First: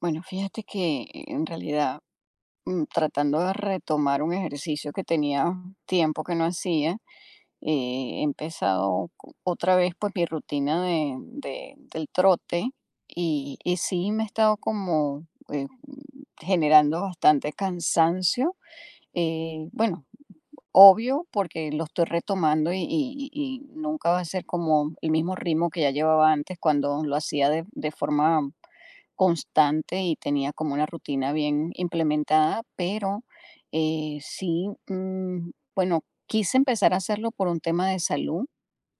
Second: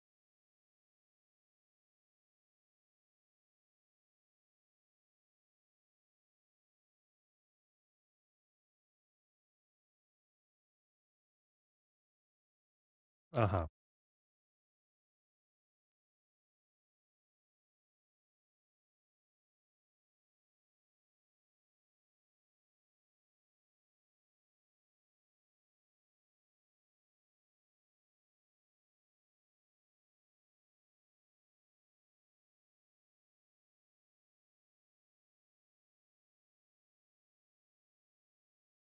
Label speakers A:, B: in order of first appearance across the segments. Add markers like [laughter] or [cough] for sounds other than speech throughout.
A: Bueno, fíjate que en realidad tratando de retomar un ejercicio que tenía tiempo que no hacía. He empezado otra vez pues mi rutina del trote
B: Ajá,
A: y sí me he estado como eh, generando bastante cansancio. Bueno, obvio porque lo estoy retomando y nunca va a ser como el mismo ritmo que ya llevaba antes cuando lo hacía de forma constante y tenía como una rutina bien implementada, pero sí. Bueno, quise empezar a hacerlo por un tema de salud.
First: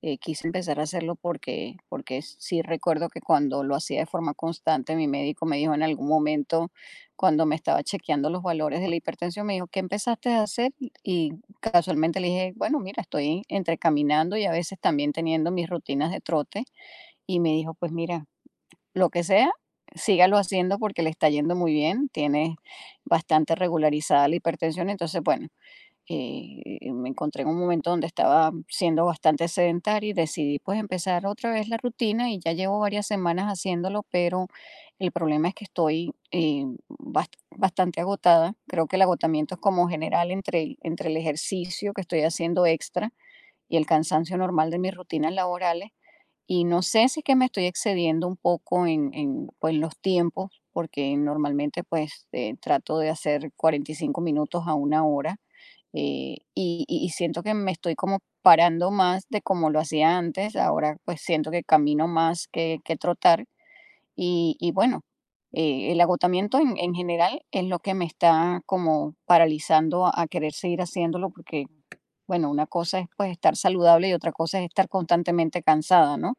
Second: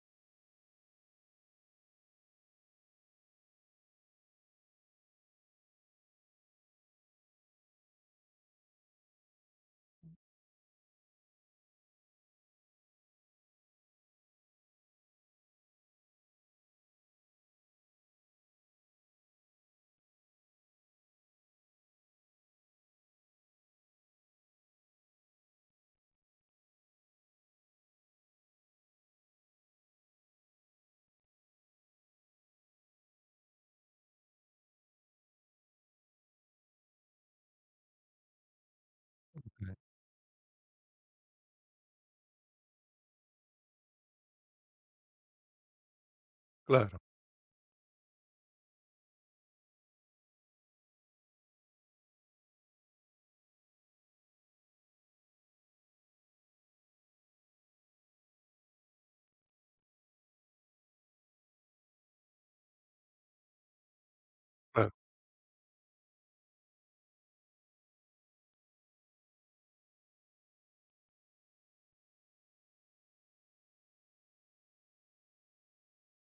A: Quise empezar a hacerlo porque sí recuerdo que cuando lo hacía de forma constante, mi médico me dijo en algún momento, cuando me estaba chequeando los valores de la hipertensión, me dijo, ¿qué empezaste a hacer? Y casualmente le dije, bueno, mira, estoy entre caminando y a veces también teniendo mis rutinas de trote. Y me dijo, pues mira, lo que sea, sígalo haciendo porque le está yendo muy bien, tiene bastante regularizada la hipertensión. Entonces, bueno, me encontré en un momento donde estaba siendo bastante sedentaria y decidí pues empezar otra vez la rutina y ya llevo varias semanas haciéndolo, pero el problema es que estoy bastante agotada. Creo que el agotamiento es
B: okey.
A: como general entre el ejercicio que estoy haciendo extra y el cansancio normal de mis rutinas laborales. Y no
B: Claro,
A: sé si es que me estoy excediendo un poco pues, los tiempos, porque normalmente pues trato de hacer 45 minutos a una hora. Y siento que me estoy como parando más de como lo hacía antes. Ahora pues siento que camino más que trotar. Y
B: claro,
A: bueno, el agotamiento en general es lo que me está como paralizando a querer seguir haciéndolo. Porque bueno, una cosa es pues estar saludable y otra cosa es estar constantemente cansada, ¿no?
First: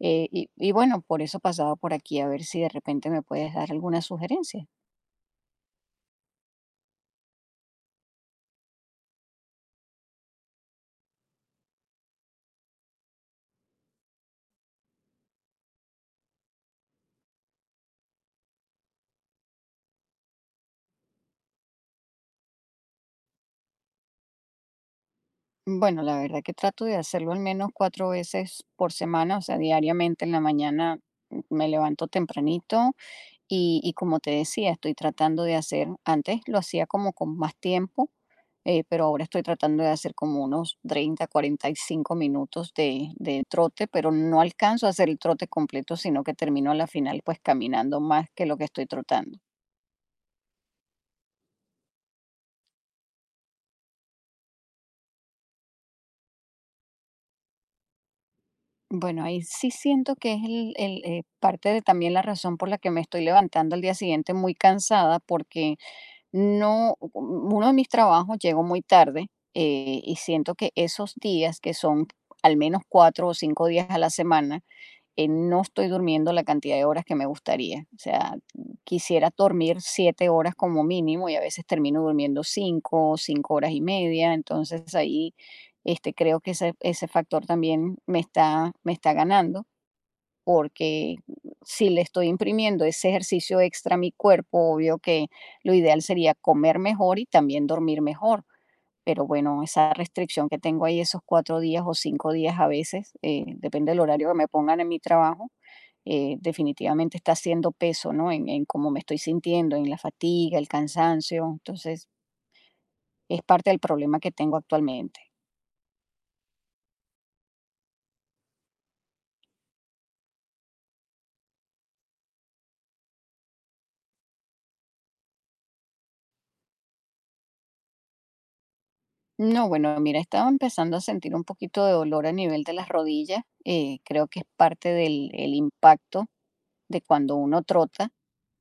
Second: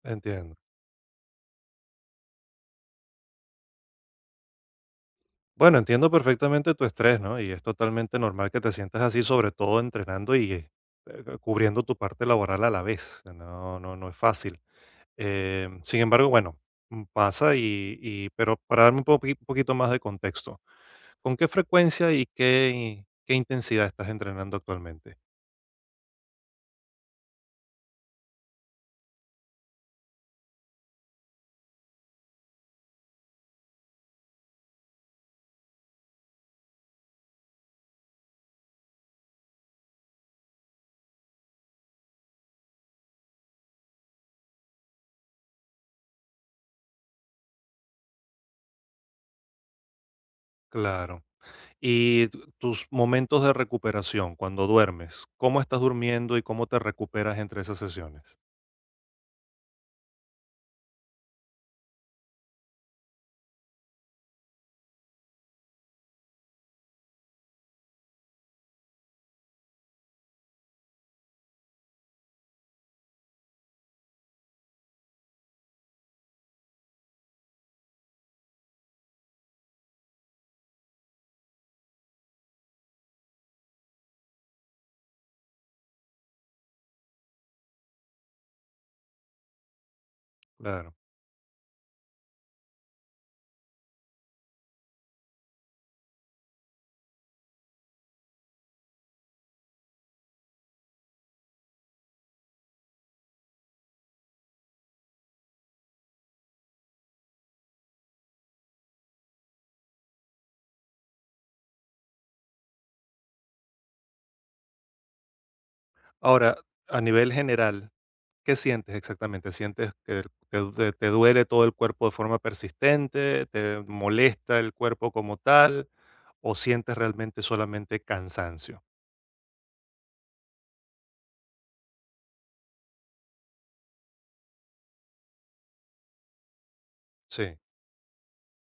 B: entiendo.
A: Y bueno, por eso pasaba por aquí a ver si de repente me puedes dar alguna sugerencia.
B: Bueno, entiendo perfectamente tu estrés, ¿no? Y es totalmente normal que te sientas así, sobre todo entrenando y, cubriendo tu parte laboral a la vez. No es fácil. Sin embargo, bueno, pasa y pero para darme un poquito más de contexto, ¿con qué frecuencia y qué intensidad estás entrenando actualmente?
A: Bueno, la verdad que trato de hacerlo al menos 4 veces por semana, o sea, diariamente en la mañana. Me levanto tempranito y como te decía, estoy tratando de hacer, antes lo hacía como con más tiempo. Pero ahora estoy tratando de hacer como unos 30, 45 minutos de trote, pero no alcanzo a hacer el trote completo, sino que termino a la final pues caminando más que lo que estoy trotando.
B: Claro. Y tu tus momentos de recuperación, cuando duermes, ¿cómo estás durmiendo y cómo te recuperas entre esas sesiones?
A: Bueno, ahí sí siento que es parte de también la razón por la que me estoy levantando al día siguiente muy cansada, porque no, uno de mis trabajos llegó muy tarde. Y siento que esos días, que son al menos 4 o 5 días a la semana, no estoy durmiendo la cantidad de horas que me gustaría. O sea, quisiera dormir 7 horas como mínimo y a veces termino durmiendo 5, 5 horas y media. Entonces ahí este, creo que ese factor también me está ganando
B: Claro.
A: porque si le estoy imprimiendo ese ejercicio extra a mi cuerpo, obvio que lo ideal sería comer mejor y también dormir mejor. Pero bueno, esa restricción que tengo ahí esos 4 días o 5 días a veces, depende del horario que me pongan en mi trabajo. Definitivamente está haciendo peso, ¿no? En cómo me estoy sintiendo, en la fatiga, el cansancio. Entonces, es parte del problema que tengo actualmente.
B: Ahora, a nivel general, ¿qué sientes exactamente? ¿Sientes que te duele todo el cuerpo de forma persistente? ¿Te molesta el cuerpo como tal? ¿O sientes realmente solamente cansancio?
A: No, bueno, mira, estaba empezando a sentir un poquito de dolor a nivel de las rodillas. Creo que es parte del el impacto de cuando
B: Sí,
A: uno trota.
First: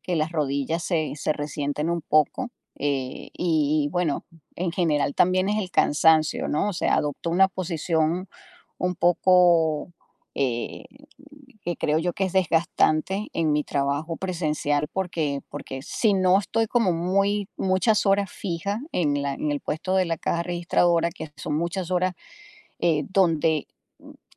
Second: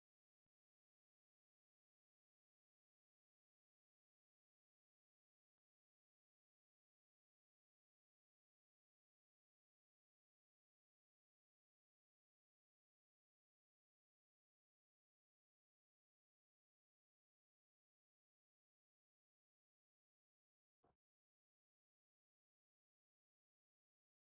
A: Que las rodillas se resienten un poco. Y bueno, en general también es el cansancio, ¿no? O sea, adopto una posición un poco eh, que creo yo que es desgastante en mi trabajo presencial porque, porque si no estoy como muy muchas horas fijas en en el puesto de la caja registradora, que son muchas horas donde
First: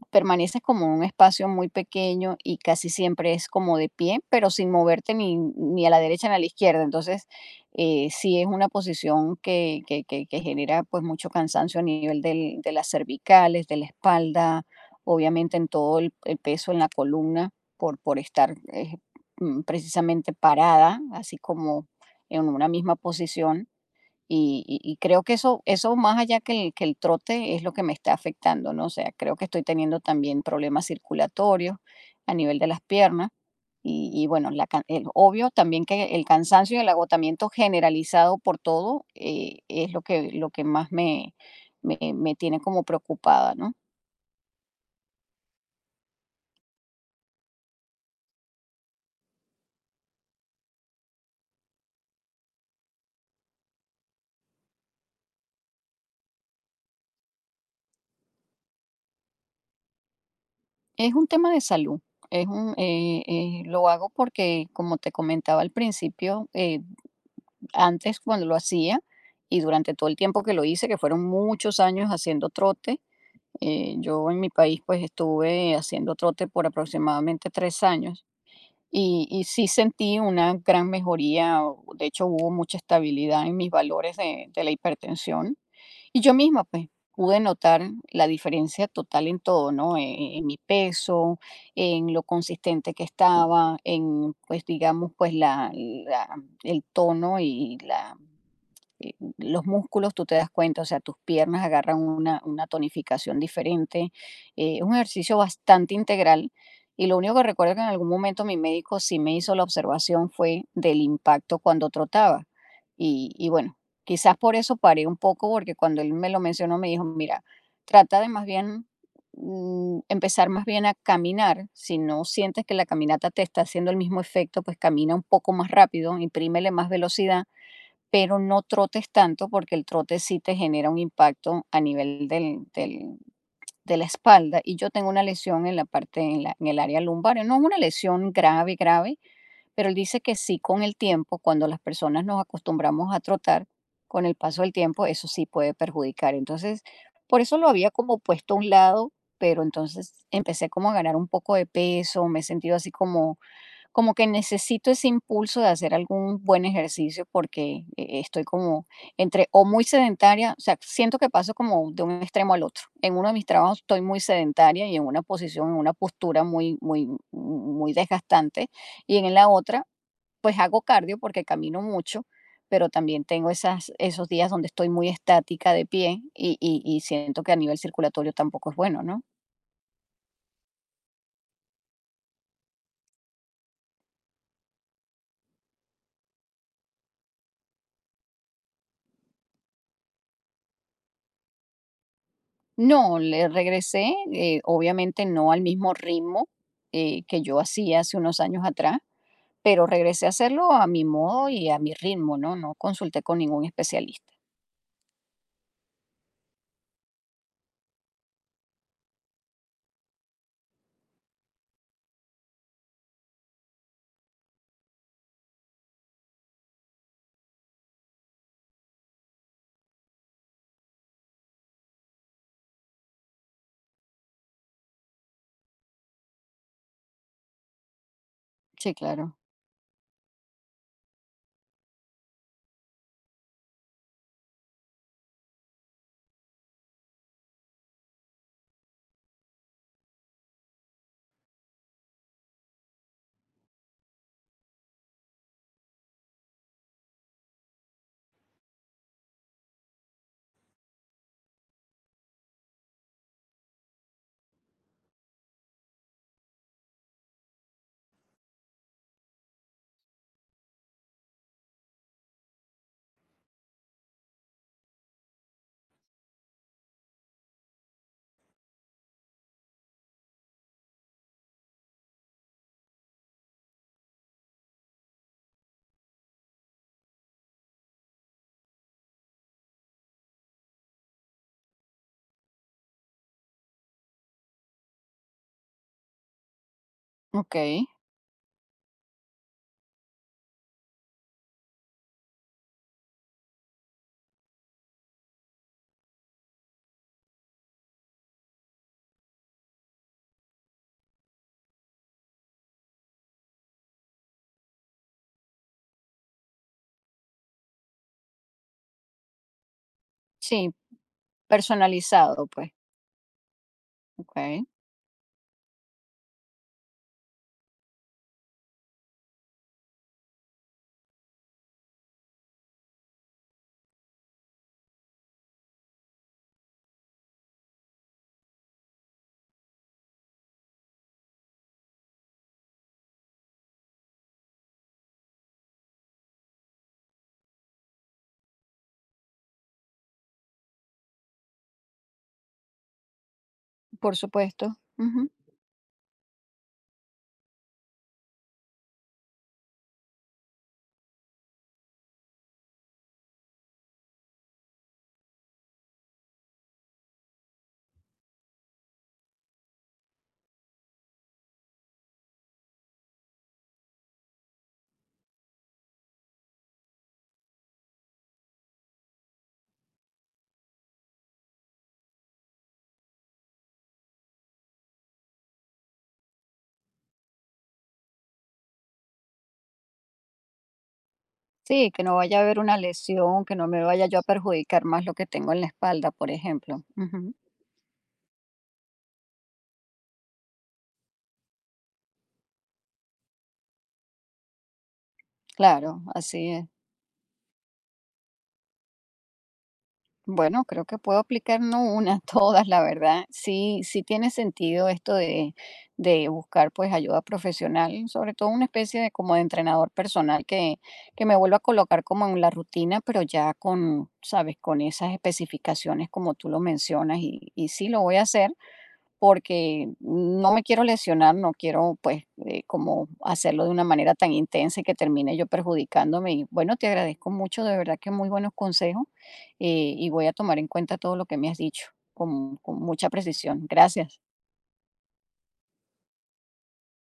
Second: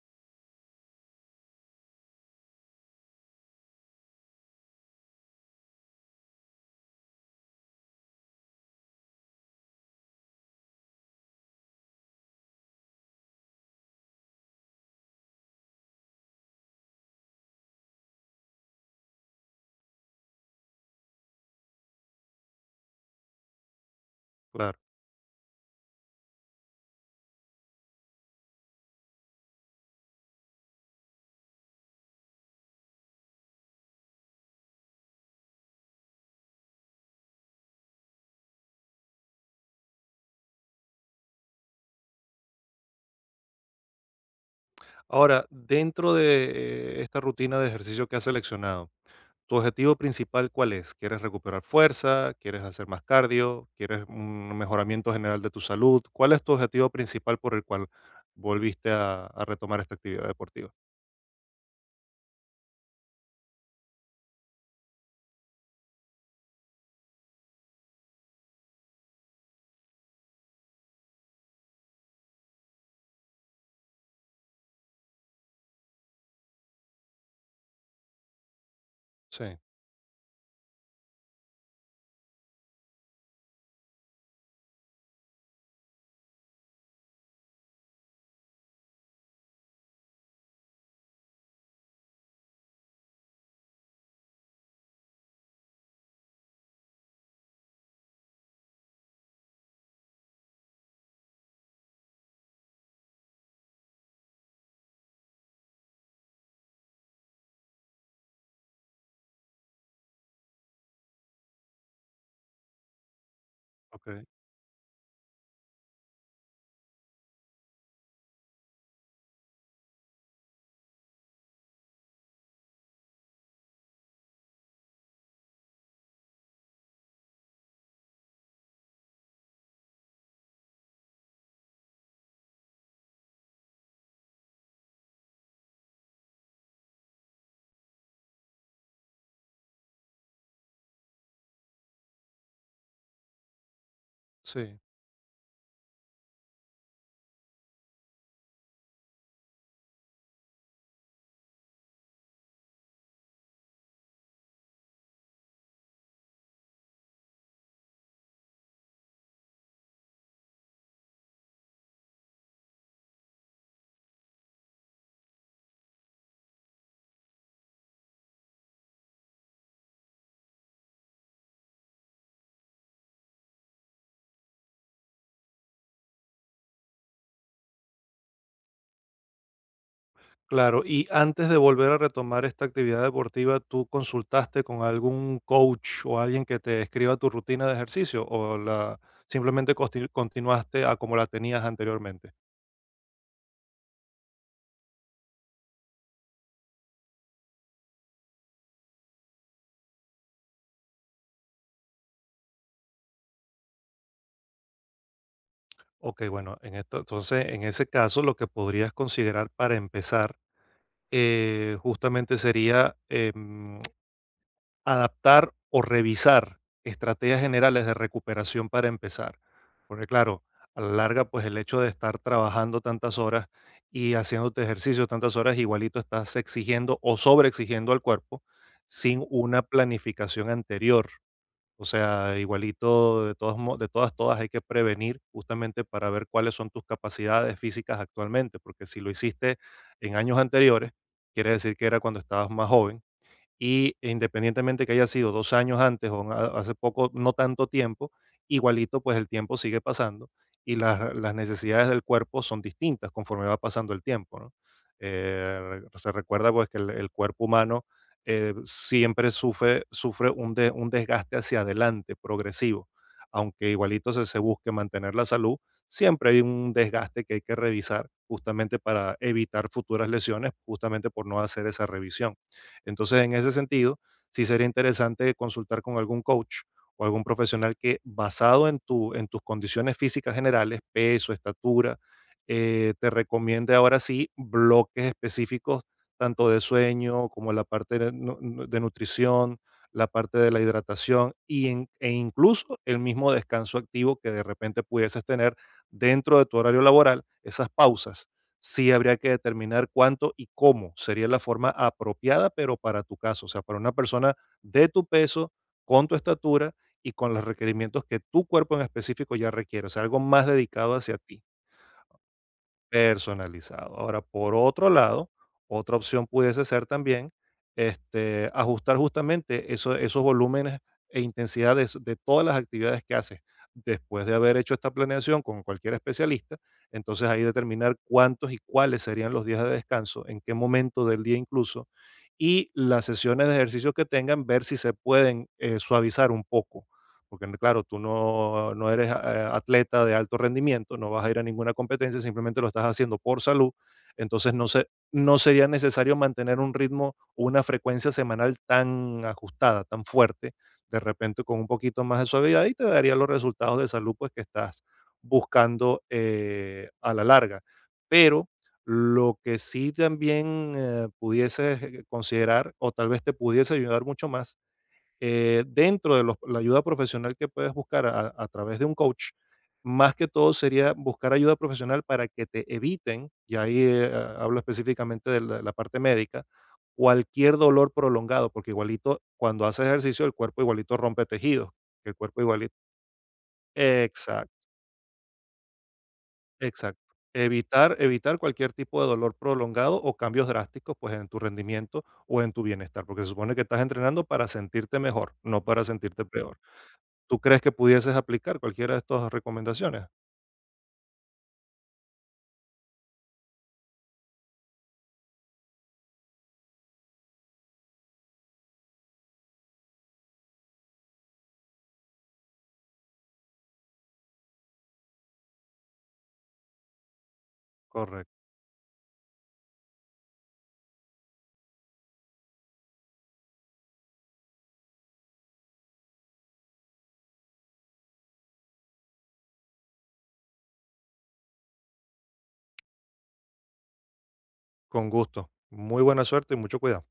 A: permaneces como en un espacio muy pequeño y casi siempre es como de pie, pero sin moverte ni, ni a la derecha ni a la izquierda. Entonces, sí es una posición que genera pues mucho cansancio a nivel de las cervicales, de la espalda, obviamente en todo el peso en la columna por estar precisamente parada, así como en una misma posición.
B: claro.
A: Y creo que eso más allá que que el trote es lo que me está afectando, ¿no? O sea, creo que estoy teniendo también problemas circulatorios a nivel de las piernas. Y bueno, obvio también que el cansancio y el agotamiento generalizado por todo es lo que me tiene como preocupada, ¿no?
B: Ahora, dentro de esta rutina de ejercicio que has seleccionado, ¿tu objetivo principal cuál es? ¿Quieres recuperar fuerza? ¿Quieres hacer más cardio? ¿Quieres un mejoramiento general de tu salud? ¿Cuál es tu objetivo principal por el cual volviste a retomar esta actividad deportiva?
A: Es un tema de salud. Es un, lo hago porque, como te comentaba al principio, antes cuando lo hacía y durante todo el tiempo que lo hice, que fueron muchos años haciendo trote. Yo en mi país pues estuve haciendo trote por aproximadamente 3 años y
B: Sí,
A: sí sentí una gran mejoría. De hecho hubo mucha estabilidad en mis valores de la hipertensión y yo misma, pues, pude notar la diferencia total en todo, ¿no? Mi peso, en lo consistente que estaba, en, pues, digamos, pues, el tono y la, los músculos, tú te das cuenta, o sea, tus piernas agarran una tonificación diferente. Es un ejercicio bastante integral. Y lo único que recuerdo que en algún momento mi médico sí me hizo la observación fue del impacto cuando trotaba. Y bueno,
B: okey,
A: quizás por eso paré un poco, porque cuando él me lo mencionó, me dijo, mira, trata de más bien empezar más bien a caminar. Si no sientes que la caminata te está haciendo el mismo efecto, pues camina un poco más rápido, imprímele más velocidad, pero no trotes tanto porque el trote sí te genera un impacto a nivel de la espalda. Y yo tengo una lesión en la parte, en el área lumbar. No es una lesión grave, grave, pero él dice que sí, con el tiempo, cuando las personas nos acostumbramos a trotar, con el paso del
B: sí,
A: tiempo, eso sí puede perjudicar. Entonces, por eso lo había como puesto a un lado, pero entonces empecé como a ganar un poco de peso, me he sentido así como, como que necesito ese impulso de hacer algún buen ejercicio porque estoy como entre o muy sedentaria, o sea, siento que paso como de un extremo al otro. En uno de mis trabajos estoy muy sedentaria y en una posición, en una postura muy, muy, muy desgastante, y en la otra pues hago cardio porque camino mucho, pero también tengo esos días donde estoy muy estática de pie y siento que a nivel circulatorio tampoco es bueno, ¿no?
B: claro. Y antes de volver a retomar esta actividad deportiva, ¿tú consultaste con algún coach o alguien que te escriba tu rutina de ejercicio o la simplemente consti continuaste a como la tenías anteriormente?
A: No, le regresé, obviamente no al mismo ritmo que yo hacía hace unos años atrás, pero regresé a hacerlo a mi modo y a mi ritmo, ¿no? No consulté con ningún especialista.
B: Okey, bueno, en esto entonces, en ese caso, lo que podrías considerar para empezar, justamente sería, adaptar o revisar estrategias generales de recuperación para empezar. Porque claro, a la larga, pues el hecho de estar trabajando tantas horas y haciéndote ejercicio tantas horas, igualito estás exigiendo o sobreexigiendo al cuerpo
A: Sí,
B: sin
A: claro.
B: una planificación anterior. O sea, igualito de todas, de todas, todas hay que prevenir justamente para ver cuáles son tus capacidades físicas actualmente, porque si lo hiciste en años anteriores, quiere decir que era cuando estabas más joven y independientemente que haya sido 2 años antes o ha hace poco, no tanto tiempo, igualito, pues, el tiempo sigue pasando y las necesidades del cuerpo son distintas conforme va pasando el tiempo, ¿no? Se recuerda, pues, que el cuerpo humano, siempre sufre un desgaste hacia adelante progresivo, aunque igualito se busque mantener la salud, siempre hay un desgaste que hay que revisar justamente para evitar futuras lesiones, justamente por no hacer esa revisión. Entonces, en ese sentido, sí sería interesante consultar con algún coach o algún profesional que basado en tus condiciones físicas generales, peso, estatura, te recomiende ahora sí bloques específicos, tanto de sueño como
A: Ok.
B: la parte de, de nutrición, la parte de la hidratación e incluso el mismo descanso activo que de repente pudieses tener dentro de tu horario laboral, esas pausas sí habría que determinar cuánto y cómo sería la forma apropiada, pero para tu caso, o sea, para una persona de tu peso, con tu estatura y con los requerimientos que tu cuerpo en específico ya requiere, o sea, algo más
A: Sí,
B: dedicado hacia ti.
A: personalizado, pues.
B: Personalizado. Ahora,
A: Ok.
B: por otro lado, otra opción pudiese ser también este, ajustar justamente esos volúmenes e intensidades de todas las actividades que haces. Después de haber hecho esta planeación con cualquier especialista, entonces ahí determinar cuántos y cuáles serían los días de descanso, en qué momento del día incluso, y las sesiones de ejercicio que tengan, ver si se pueden suavizar un poco porque claro, tú no, no eres atleta de alto rendimiento, no vas a ir a ninguna competencia, simplemente lo estás haciendo por salud,
A: Por
B: entonces
A: supuesto. Ujú.
B: no sería necesario mantener un ritmo o una frecuencia semanal tan ajustada, tan fuerte, de repente con un poquito más de suavidad y te daría los resultados de salud pues que estás buscando a la larga. Pero lo que sí también pudieses considerar o tal vez te pudiese ayudar mucho más dentro de la ayuda profesional que puedes buscar a través de un coach, más que todo sería buscar ayuda profesional para que te eviten, y ahí hablo específicamente de la parte médica, cualquier dolor prolongado, porque igualito cuando haces ejercicio el cuerpo igualito rompe tejidos,
A: Sí, que
B: que
A: no
B: el
A: vaya
B: cuerpo
A: a haber
B: igualito.
A: una lesión, que no me vaya yo a
B: Exacto,
A: perjudicar más lo que tengo en la espalda, por ejemplo.
B: exacto.
A: Ujú.
B: Evitar, evitar cualquier tipo de dolor prolongado o cambios drásticos pues en tu rendimiento o en tu bienestar, porque se supone que estás entrenando para sentirte mejor, no para
A: Claro,
B: sentirte
A: así
B: peor.
A: es.
B: ¿Tú crees que pudieses aplicar cualquiera de estas recomendaciones?
A: Bueno, creo que puedo aplicar no una, [laughs] todas, la verdad. Sí, sí tiene sentido esto de buscar pues ayuda profesional, sobre todo una especie de como de entrenador personal que me vuelva a colocar como en la rutina, pero ya con, sabes, con esas especificaciones como tú lo mencionas y sí lo voy a
B: Correcto,
A: hacer. Porque no me quiero lesionar, no quiero pues como hacerlo de una manera tan intensa y que termine yo perjudicándome. Y bueno, te agradezco mucho, de verdad que muy buenos consejos. Y voy a tomar en cuenta todo lo que me has dicho con mucha precisión. Gracias.
B: con gusto. Muy buena suerte y mucho cuidado.